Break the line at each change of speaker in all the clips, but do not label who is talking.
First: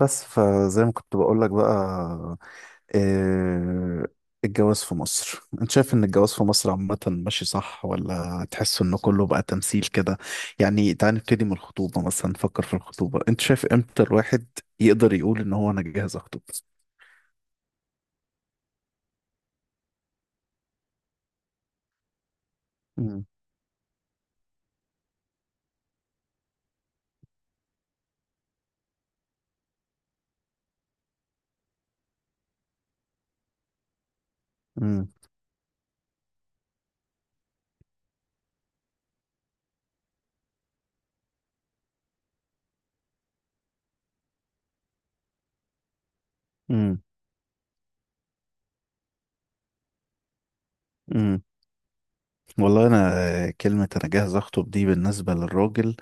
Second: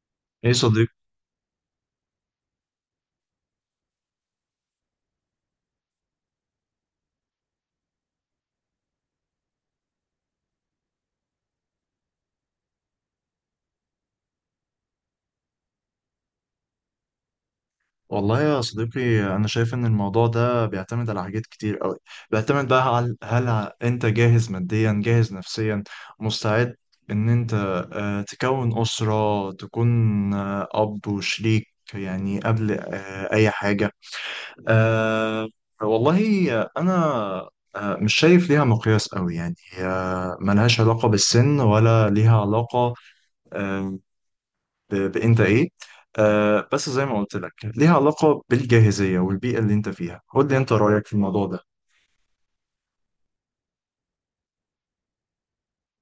بس
ايه
فزي
صديق؟
ما كنت بقول لك بقى. آه، الجواز في مصر، انت شايف ان الجواز في مصر عامة ماشي صح ولا تحس ان كله بقى تمثيل كده؟ يعني تعال نبتدي من الخطوبة مثلا، نفكر في الخطوبة. انت شايف امتى الواحد يقدر يقول ان هو انا جاهز اخطب؟
والله يا صديقي انا شايف ان الموضوع ده بيعتمد على حاجات كتير قوي. بيعتمد بقى على
مم.
هل انت جاهز ماديا جاهز نفسيا مستعد ان انت تكون اسرة، تكون اب وشريك يعني قبل اي حاجة.
مم.
آه، والله انا مش شايف ليها مقياس قوي يعني، ملهاش علاقة بالسن ولا ليها علاقة آه، بانت ايه. بس
مم.
زي ما قلت لك ليها علاقة بالجاهزية والبيئة اللي انت فيها. قول لي انت رأيك في
مم.
الموضوع ده.
والله انا كلمة انا جاهز اخطب دي بالنسبة للراجل،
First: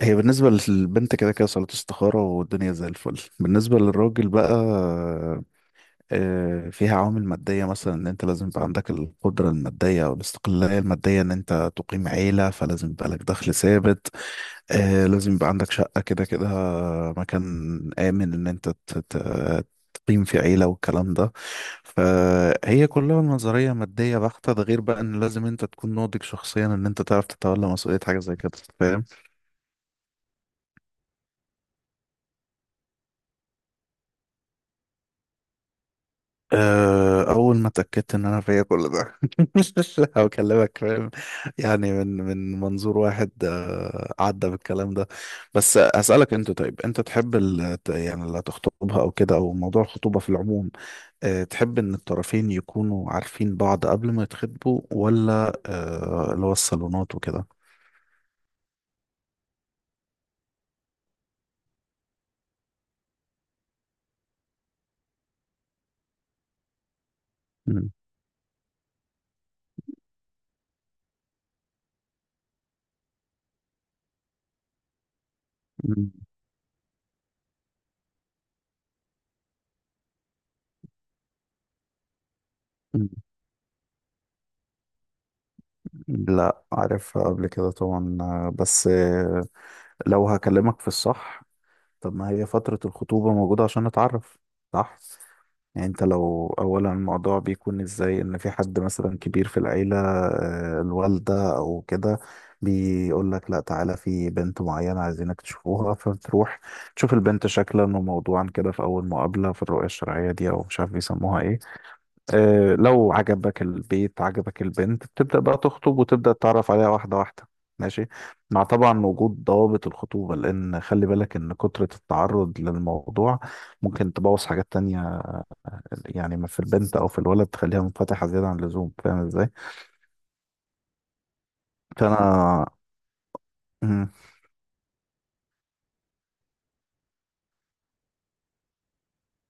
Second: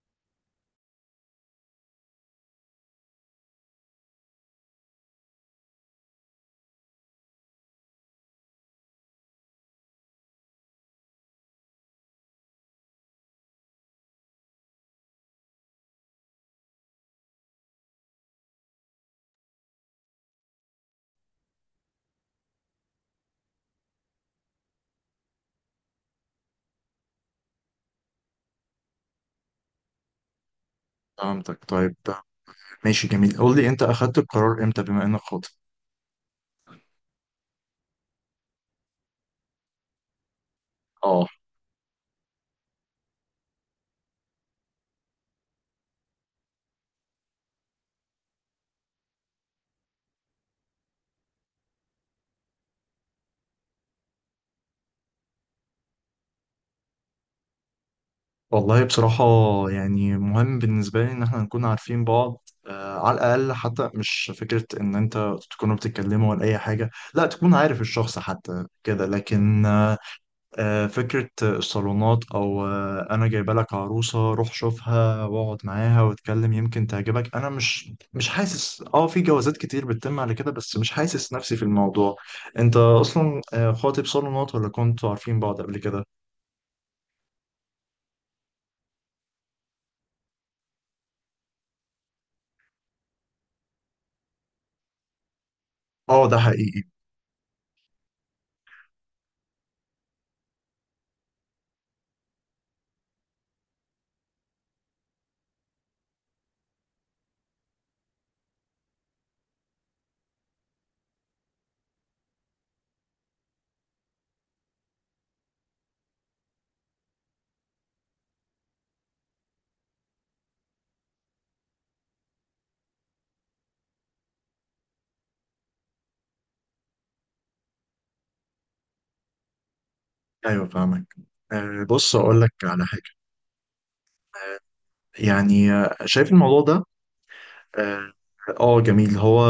هي بالنسبة للبنت كده كده صلاة استخارة والدنيا زي الفل. بالنسبة للراجل بقى فيها عوامل مادية مثلا، إن أنت لازم يبقى عندك القدرة المادية أو الاستقلالية المادية، إن أنت تقيم عيلة فلازم يبقى لك دخل ثابت. لازم يبقى عندك شقة كده كده، مكان آمن إن أنت تقيم في عيلة والكلام ده. فهي كلها نظرية مادية بحتة، ده غير بقى إن لازم أنت تكون ناضج شخصيا، إن أنت تعرف تتولى مسؤولية حاجة زي كده. فاهم؟
فهمتك، طيب ماشي، جميل. قول لي انت اخدت القرار امتى بما انك خاطب.
أول ما اتأكدت إن أنا فيا كل ده هكلمك، فاهم؟
اه
يعني من منظور واحد عدى بالكلام ده. بس أسألك أنت، طيب أنت تحب يعني اللي هتخطبها أو كده، أو موضوع الخطوبة في العموم تحب إن الطرفين يكونوا عارفين بعض قبل ما يتخطبوا ولا اللي هو الصالونات وكده؟
والله بصراحة، يعني مهم بالنسبة لي ان احنا نكون عارفين بعض على الاقل، حتى مش فكرة ان انت تكونوا بتتكلموا ولا اي حاجة، لا تكون عارف
مم.
الشخص حتى كده. لكن فكرة الصالونات أو أنا جايبة لك عروسة روح شوفها واقعد معاها
مم.
واتكلم يمكن تعجبك، أنا مش حاسس، في جوازات كتير بتتم على كده بس مش حاسس نفسي في الموضوع. أنت
مم.
أصلا خاطب صالونات ولا كنتوا عارفين بعض قبل كده؟
لا، عارفها قبل كده طبعا. بس لو هكلمك في الصح، طب ما هي فترة الخطوبة موجودة عشان نتعرف، صح؟ يعني انت
أه ده
لو،
حقيقي.
اولا الموضوع بيكون ازاي؟ ان في حد مثلا كبير في العيلة الوالدة او كده، بيقول لك لا تعالى في بنت معينة عايزينك تشوفوها، فبتروح تشوف البنت شكلا وموضوعا كده في اول مقابلة، في الرؤية الشرعية دي او مش عارف بيسموها ايه. لو عجبك البيت، عجبك البنت، بتبدأ بقى تخطب وتبدأ تتعرف عليها واحدة واحدة. ماشي، مع طبعا وجود ضوابط الخطوبة، لأن خلي بالك إن كترة التعرض للموضوع ممكن تبوظ حاجات تانية. يعني ما في البنت أو في الولد تخليها منفتحة زيادة عن اللزوم. فاهم إزاي؟
أيوه فاهمك، بص أقول لك
فأنا.
على حاجة.
مم.
يعني شايف الموضوع ده، اه جميل هو.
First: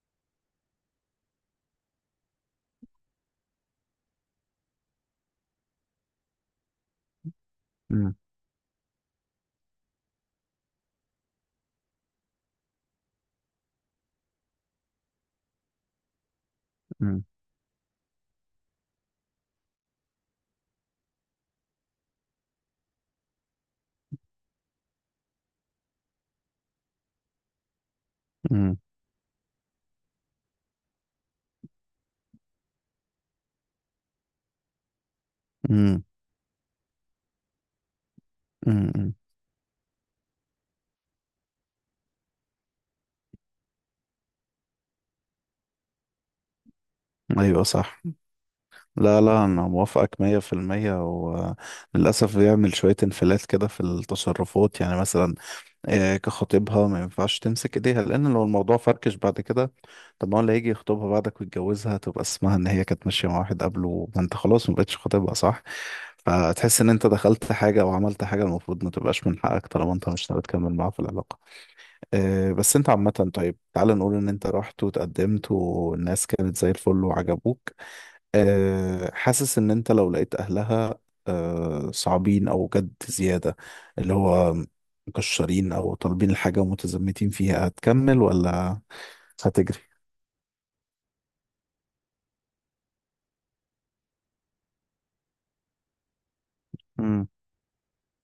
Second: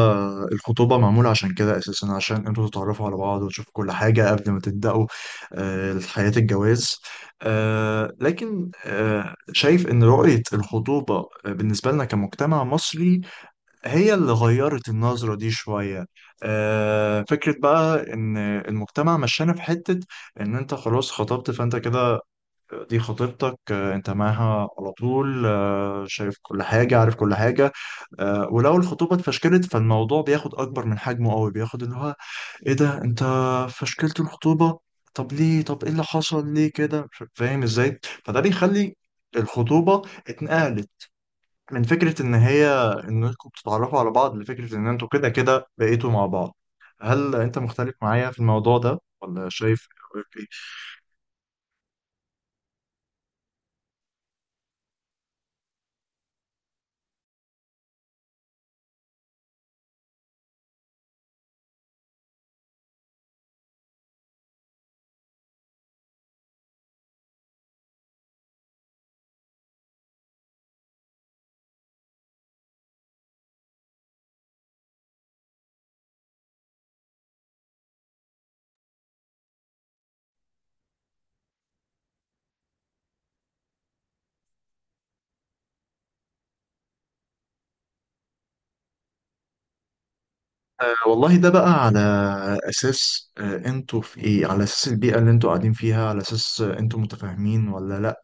الخطوبة معمولة عشان كده أساسا، عشان انتوا تتعرفوا على بعض وتشوفوا كل حاجة قبل ما تبدأوا حياة الجواز.
مم.
لكن شايف إن رؤية الخطوبة بالنسبة لنا كمجتمع مصري هي اللي غيرت النظرة دي شوية.
مم.
فكرة بقى إن المجتمع مشانا في حتة إن أنت خلاص خطبت، فأنت كده دي خطيبتك، انت معاها على طول شايف كل حاجة عارف كل حاجة. ولو
مم.
الخطوبة اتفشكلت فالموضوع بياخد أكبر من حجمه قوي، بياخد اللي هو ايه ده انت فشكلت الخطوبة، طب ليه، طب ايه اللي
مم.
حصل، ليه كده مش فاهم ازاي. فده
مم.
بيخلي
مم.
الخطوبة اتنقلت من فكرة ان هي انكم بتتعرفوا على بعض لفكرة ان انتوا كده كده بقيتوا مع بعض. هل انت
أيوة
مختلف
صح.
معايا في الموضوع ده
لا لا،
ولا
أنا
شايف
موافقك مية
إيه؟
في المية وللأسف بيعمل شوية انفلات كده في التصرفات، يعني مثلا كخطيبها ما ينفعش تمسك ايديها، لان لو الموضوع فركش بعد كده، طب ما هو اللي هيجي يخطبها بعدك ويتجوزها تبقى اسمها ان هي كانت ماشيه مع واحد قبله، ما انت خلاص ما بقتش خطيبها صح. فتحس ان انت دخلت حاجه او عملت حاجه المفروض ما تبقاش من حقك، طالما انت مش ناوي تكمل معاها في العلاقه. بس انت عامه، طيب تعال نقول ان انت رحت وتقدمت والناس كانت زي الفل وعجبوك، حاسس ان انت لو لقيت اهلها صعبين او جد زيادة، اللي هو مكشرين او طالبين الحاجة ومتزمتين فيها، هتكمل ولا هتجري؟
والله ده بقى على اساس انتوا في ايه، على اساس البيئه اللي انتوا قاعدين فيها، على اساس انتوا
امم.
متفاهمين ولا لا،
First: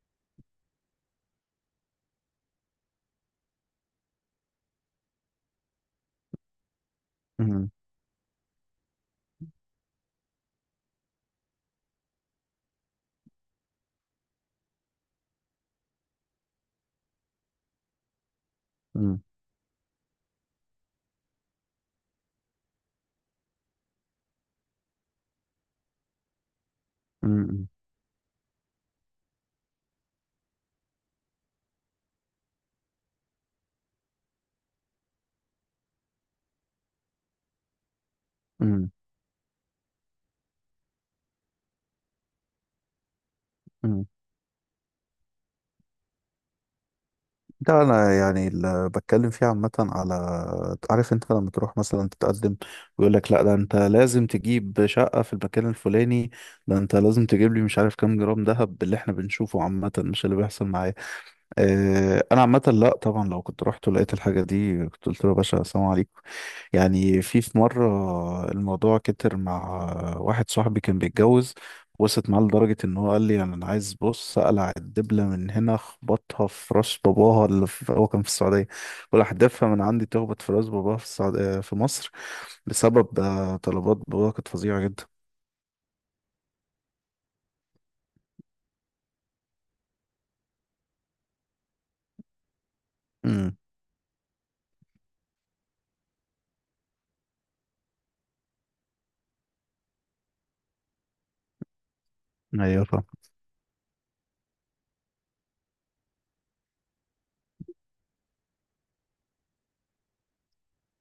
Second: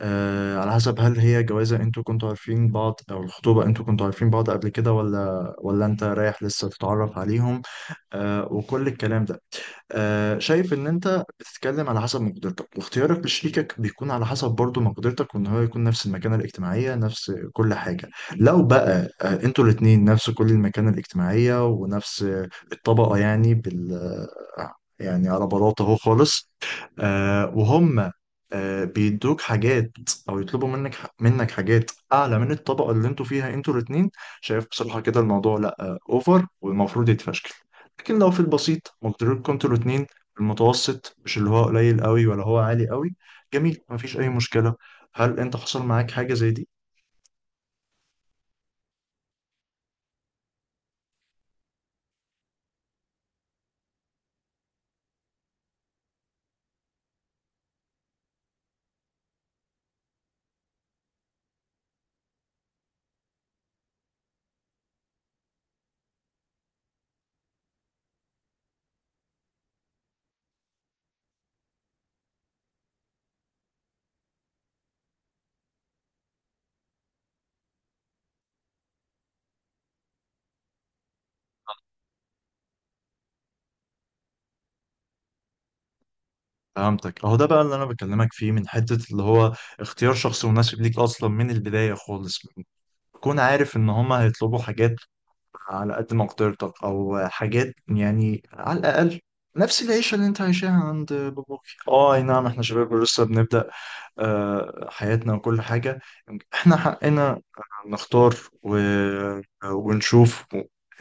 على حسب هل هي جوازه انتوا كنتوا عارفين بعض او الخطوبه انتوا كنتوا عارفين بعض قبل كده ولا انت رايح لسه تتعرف عليهم
امم.
وكل الكلام ده. شايف ان انت بتتكلم على حسب مقدرتك، واختيارك لشريكك بيكون على حسب برضو مقدرتك، وان هو يكون نفس المكانة الاجتماعية نفس كل حاجة. لو بقى
امم.
انتوا الاتنين نفس كل المكانة الاجتماعية ونفس الطبقة، يعني بال آه، يعني على بلاطة اهو خالص،
امم.
وهم بيدوك حاجات او يطلبوا منك حاجات اعلى من الطبقة اللي انتوا فيها انتوا الاتنين، شايف بصراحة كده الموضوع لا اوفر والمفروض يتفشكل. لكن لو في
امم.
البسيط مقدارين، كنتوا الاتنين في المتوسط مش اللي هو قليل قوي ولا هو عالي قوي، جميل
امم.
مفيش أي مشكلة. هل أنت حصل معاك حاجة زي دي؟
ده انا يعني اللي بتكلم فيه عامه، على، عارف انت لما تروح مثلا تتقدم ويقول لك لا ده انت لازم تجيب شقه في المكان الفلاني، ده انت لازم تجيب لي مش عارف كام جرام ذهب، اللي احنا بنشوفه عامه مش اللي بيحصل معايا. انا عامه لا طبعا، لو كنت رحت ولقيت الحاجه دي كنت قلت له يا باشا السلام عليكم. يعني في مره الموضوع كتر مع واحد صاحبي كان بيتجوز، وصلت معاه لدرجه ان هو قال لي يعني انا عايز، بص اقلع الدبله من هنا اخبطها في راس باباها، اللي في، هو كان في السعوديه، ولا احدفها من عندي تخبط في راس باباها في السعوديه، في مصر، بسبب طلبات باباها كانت فظيعه جدا.
فهمتك، أهو ده بقى اللي أنا بكلمك فيه، من حتة اللي هو اختيار شخص مناسب ليك أصلا من البداية خالص. تكون
امم.
عارف إن هما هيطلبوا حاجات على قد مقدرتك أو حاجات يعني على الأقل نفس العيشة اللي أنت عايشاها عند باباك. اه أي نعم، إحنا
ايوه
شباب
فاهم.
لسه بنبدأ حياتنا وكل حاجة. احنا حقنا نختار و... ونشوف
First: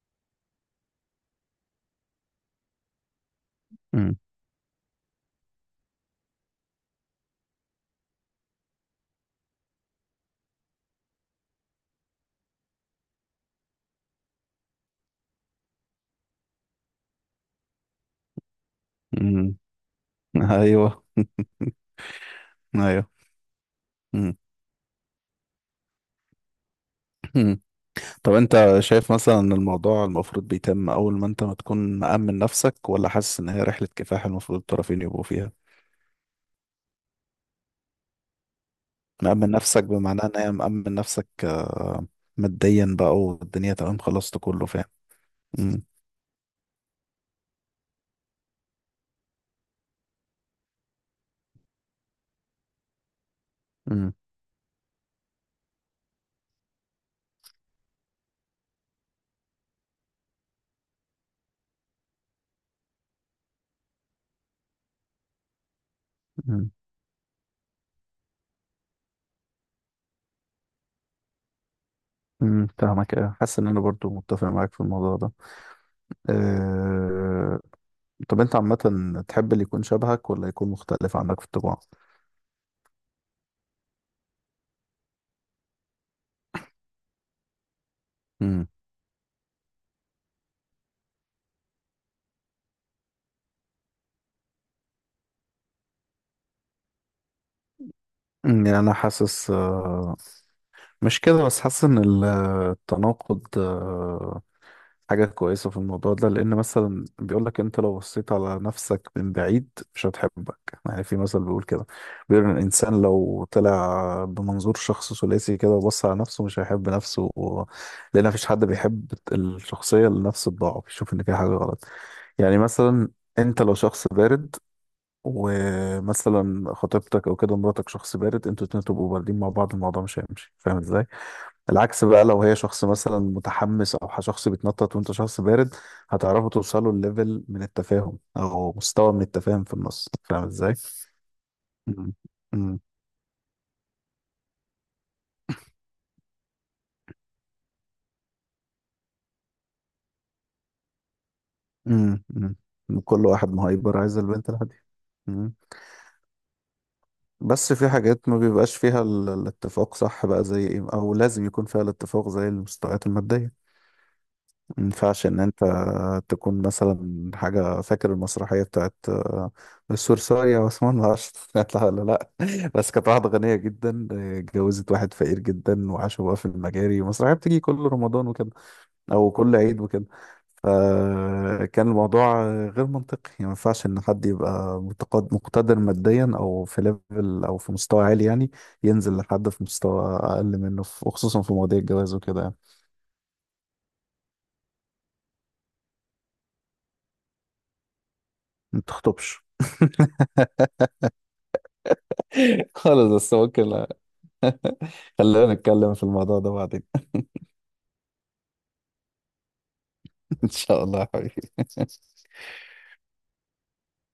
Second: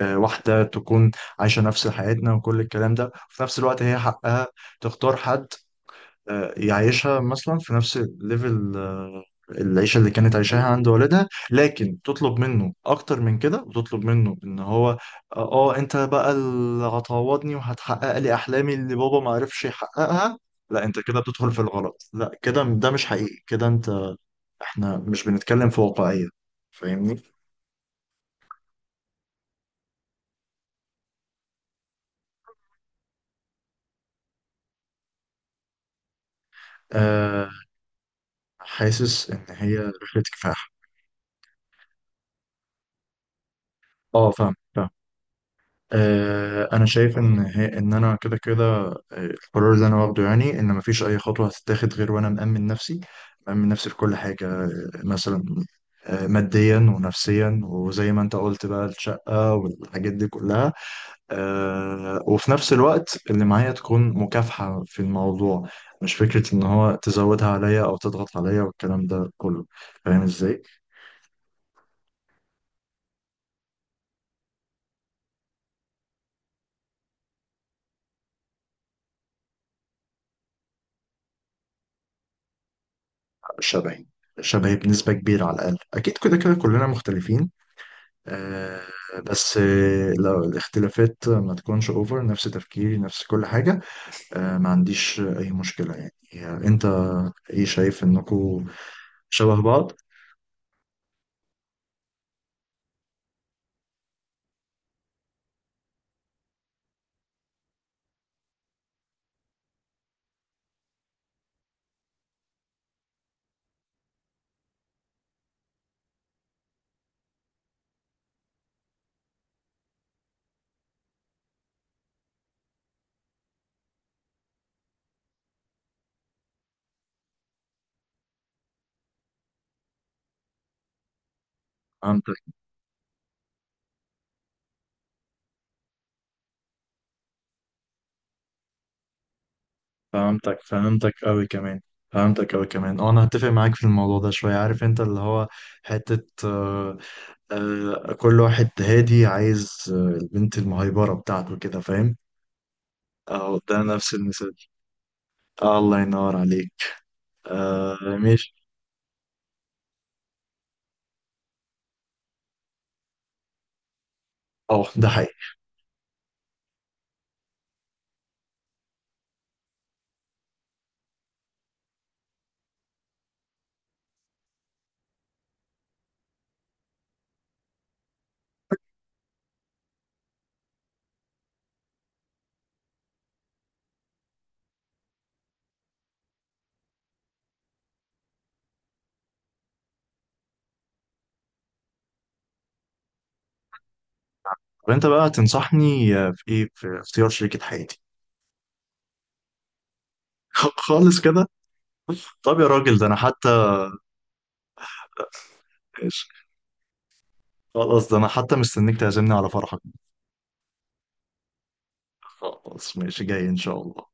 واحدة تكون عايشة نفس حياتنا وكل الكلام ده، وفي نفس الوقت هي
امم.
حقها تختار حد يعيشها مثلا في نفس الليفل، العيشة اللي كانت عايشاها عند والدها. لكن تطلب منه أكتر من كده، وتطلب منه إن هو أنت بقى اللي هتعوضني وهتحقق لي أحلامي اللي بابا ما
أمم.
عرفش يحققها، لا أنت
ايوه.
كده بتدخل في الغلط، لا كده ده مش
ايوه.
حقيقي كده أنت.
امم.
إحنا مش بنتكلم في واقعية، فاهمني؟
طب انت شايف مثلا ان الموضوع المفروض بيتم اول ما انت ما تكون مأمن نفسك، ولا حاسس ان هي رحلة كفاح المفروض الطرفين يبقوا فيها؟
أه حاسس إن
مأمن
هي
نفسك بمعنى
رحلة
ان هي
كفاح.
مأمن نفسك ماديا بقى والدنيا تمام،
أه
خلصت
فاهم.
كله، فاهم؟ امم.
انا شايف ان هي ان انا كده كده القرار اللي انا واخده يعني، ان مفيش اي خطوه هتتاخد غير وانا مأمن نفسي. مأمن نفسي في
امم.
كل حاجه، مثلا ماديا ونفسيا، وزي ما انت قلت بقى الشقه والحاجات دي كلها، وفي نفس الوقت اللي معايا تكون مكافحه في الموضوع، مش فكره ان
امم.
هو تزودها عليا او تضغط عليا والكلام ده كله، فاهم ازاي.
فاهمك، اه. حاسس ان انا برضو متفق معاك في الموضوع ده. أه. طب انت عامة تحب اللي يكون شبهك ولا يكون مختلف عنك في الطباع؟
شبهي، شبهي بنسبه كبيره، على الاقل اكيد كده كده كلنا مختلفين،
امم.
آه، بس لو الاختلافات ما تكونش اوفر، نفس تفكيري نفس كل حاجة، ما عنديش اي مشكلة. يعني انت ايه، شايف انكم
يعني انا حاسس
شبه بعض؟
مش كده بس، حاسس ان التناقض حاجة كويسة في الموضوع ده. لأن مثلا بيقولك أنت لو بصيت على نفسك من بعيد مش هتحبك. يعني في مثل بيقول كده، بيقول إن الإنسان لو طلع بمنظور شخص ثلاثي كده وبص على نفسه مش هيحب نفسه و. لأن مفيش حد بيحب الشخصية اللي نفسه تضاعه، بيشوف إن فيها حاجة غلط. يعني مثلا أنت لو شخص بارد، ومثلا خطيبتك أو كده مراتك شخص بارد، أنتوا الاتنين تبقوا باردين مع بعض، الموضوع مش هيمشي. فاهم إزاي؟ العكس بقى
فهمتك
لو هي شخص مثلا متحمس او شخص بيتنطط وانت شخص بارد، هتعرفوا توصلوا لليفل من التفاهم او مستوى من التفاهم في النص. فاهم
فهمتك
ازاي؟
فهمتك قوي كمان،
مم.
فهمتك قوي
مم.
كمان. اه انا هتفق معاك في الموضوع ده شوية. عارف انت اللي هو حتة كل واحد هادي عايز البنت المهيبرة بتاعته كده فاهم.
مم. مم. كل واحد
اه ده
مهايبر
نفس
عايز البنت
المثال.
الهادية. مم.
آه الله ينور عليك.
بس في
آه
حاجات ما
ماشي،
بيبقاش فيها الاتفاق صح بقى، زي ايه او لازم يكون فيها الاتفاق زي المستويات المادية. ما
اه ده
ينفعش
حقيقي.
ان انت تكون مثلا حاجه، فاكر المسرحيه بتاعت السورسارية وعثمان العشر هتطلع ولا لا؟ بس كانت واحده غنيه جدا اتجوزت واحد فقير جدا وعاشوا بقى في المجاري. المسرحيه بتيجي كل رمضان وكده او كل عيد وكده. فكان الموضوع غير منطقي. يعني ما ينفعش ان حد يبقى مقتدر ماديا او في ليفل او في مستوى عالي يعني، ينزل لحد في مستوى اقل منه وخصوصا في مواضيع الجواز وكده. يعني
وانت بقى تنصحني في ايه في اختيار شريكة حياتي؟
ما تخطبش.
خالص كده؟ طب يا راجل، ده
خلاص،
انا
بس
حتى
ممكن خلينا نتكلم في الموضوع
ماشي.
ده بعدين.
خلاص، ده انا حتى مستنيك تعزمني على فرحك.
ان شاء الله يا حبيبي.
خلاص ماشي، جاي ان شاء الله.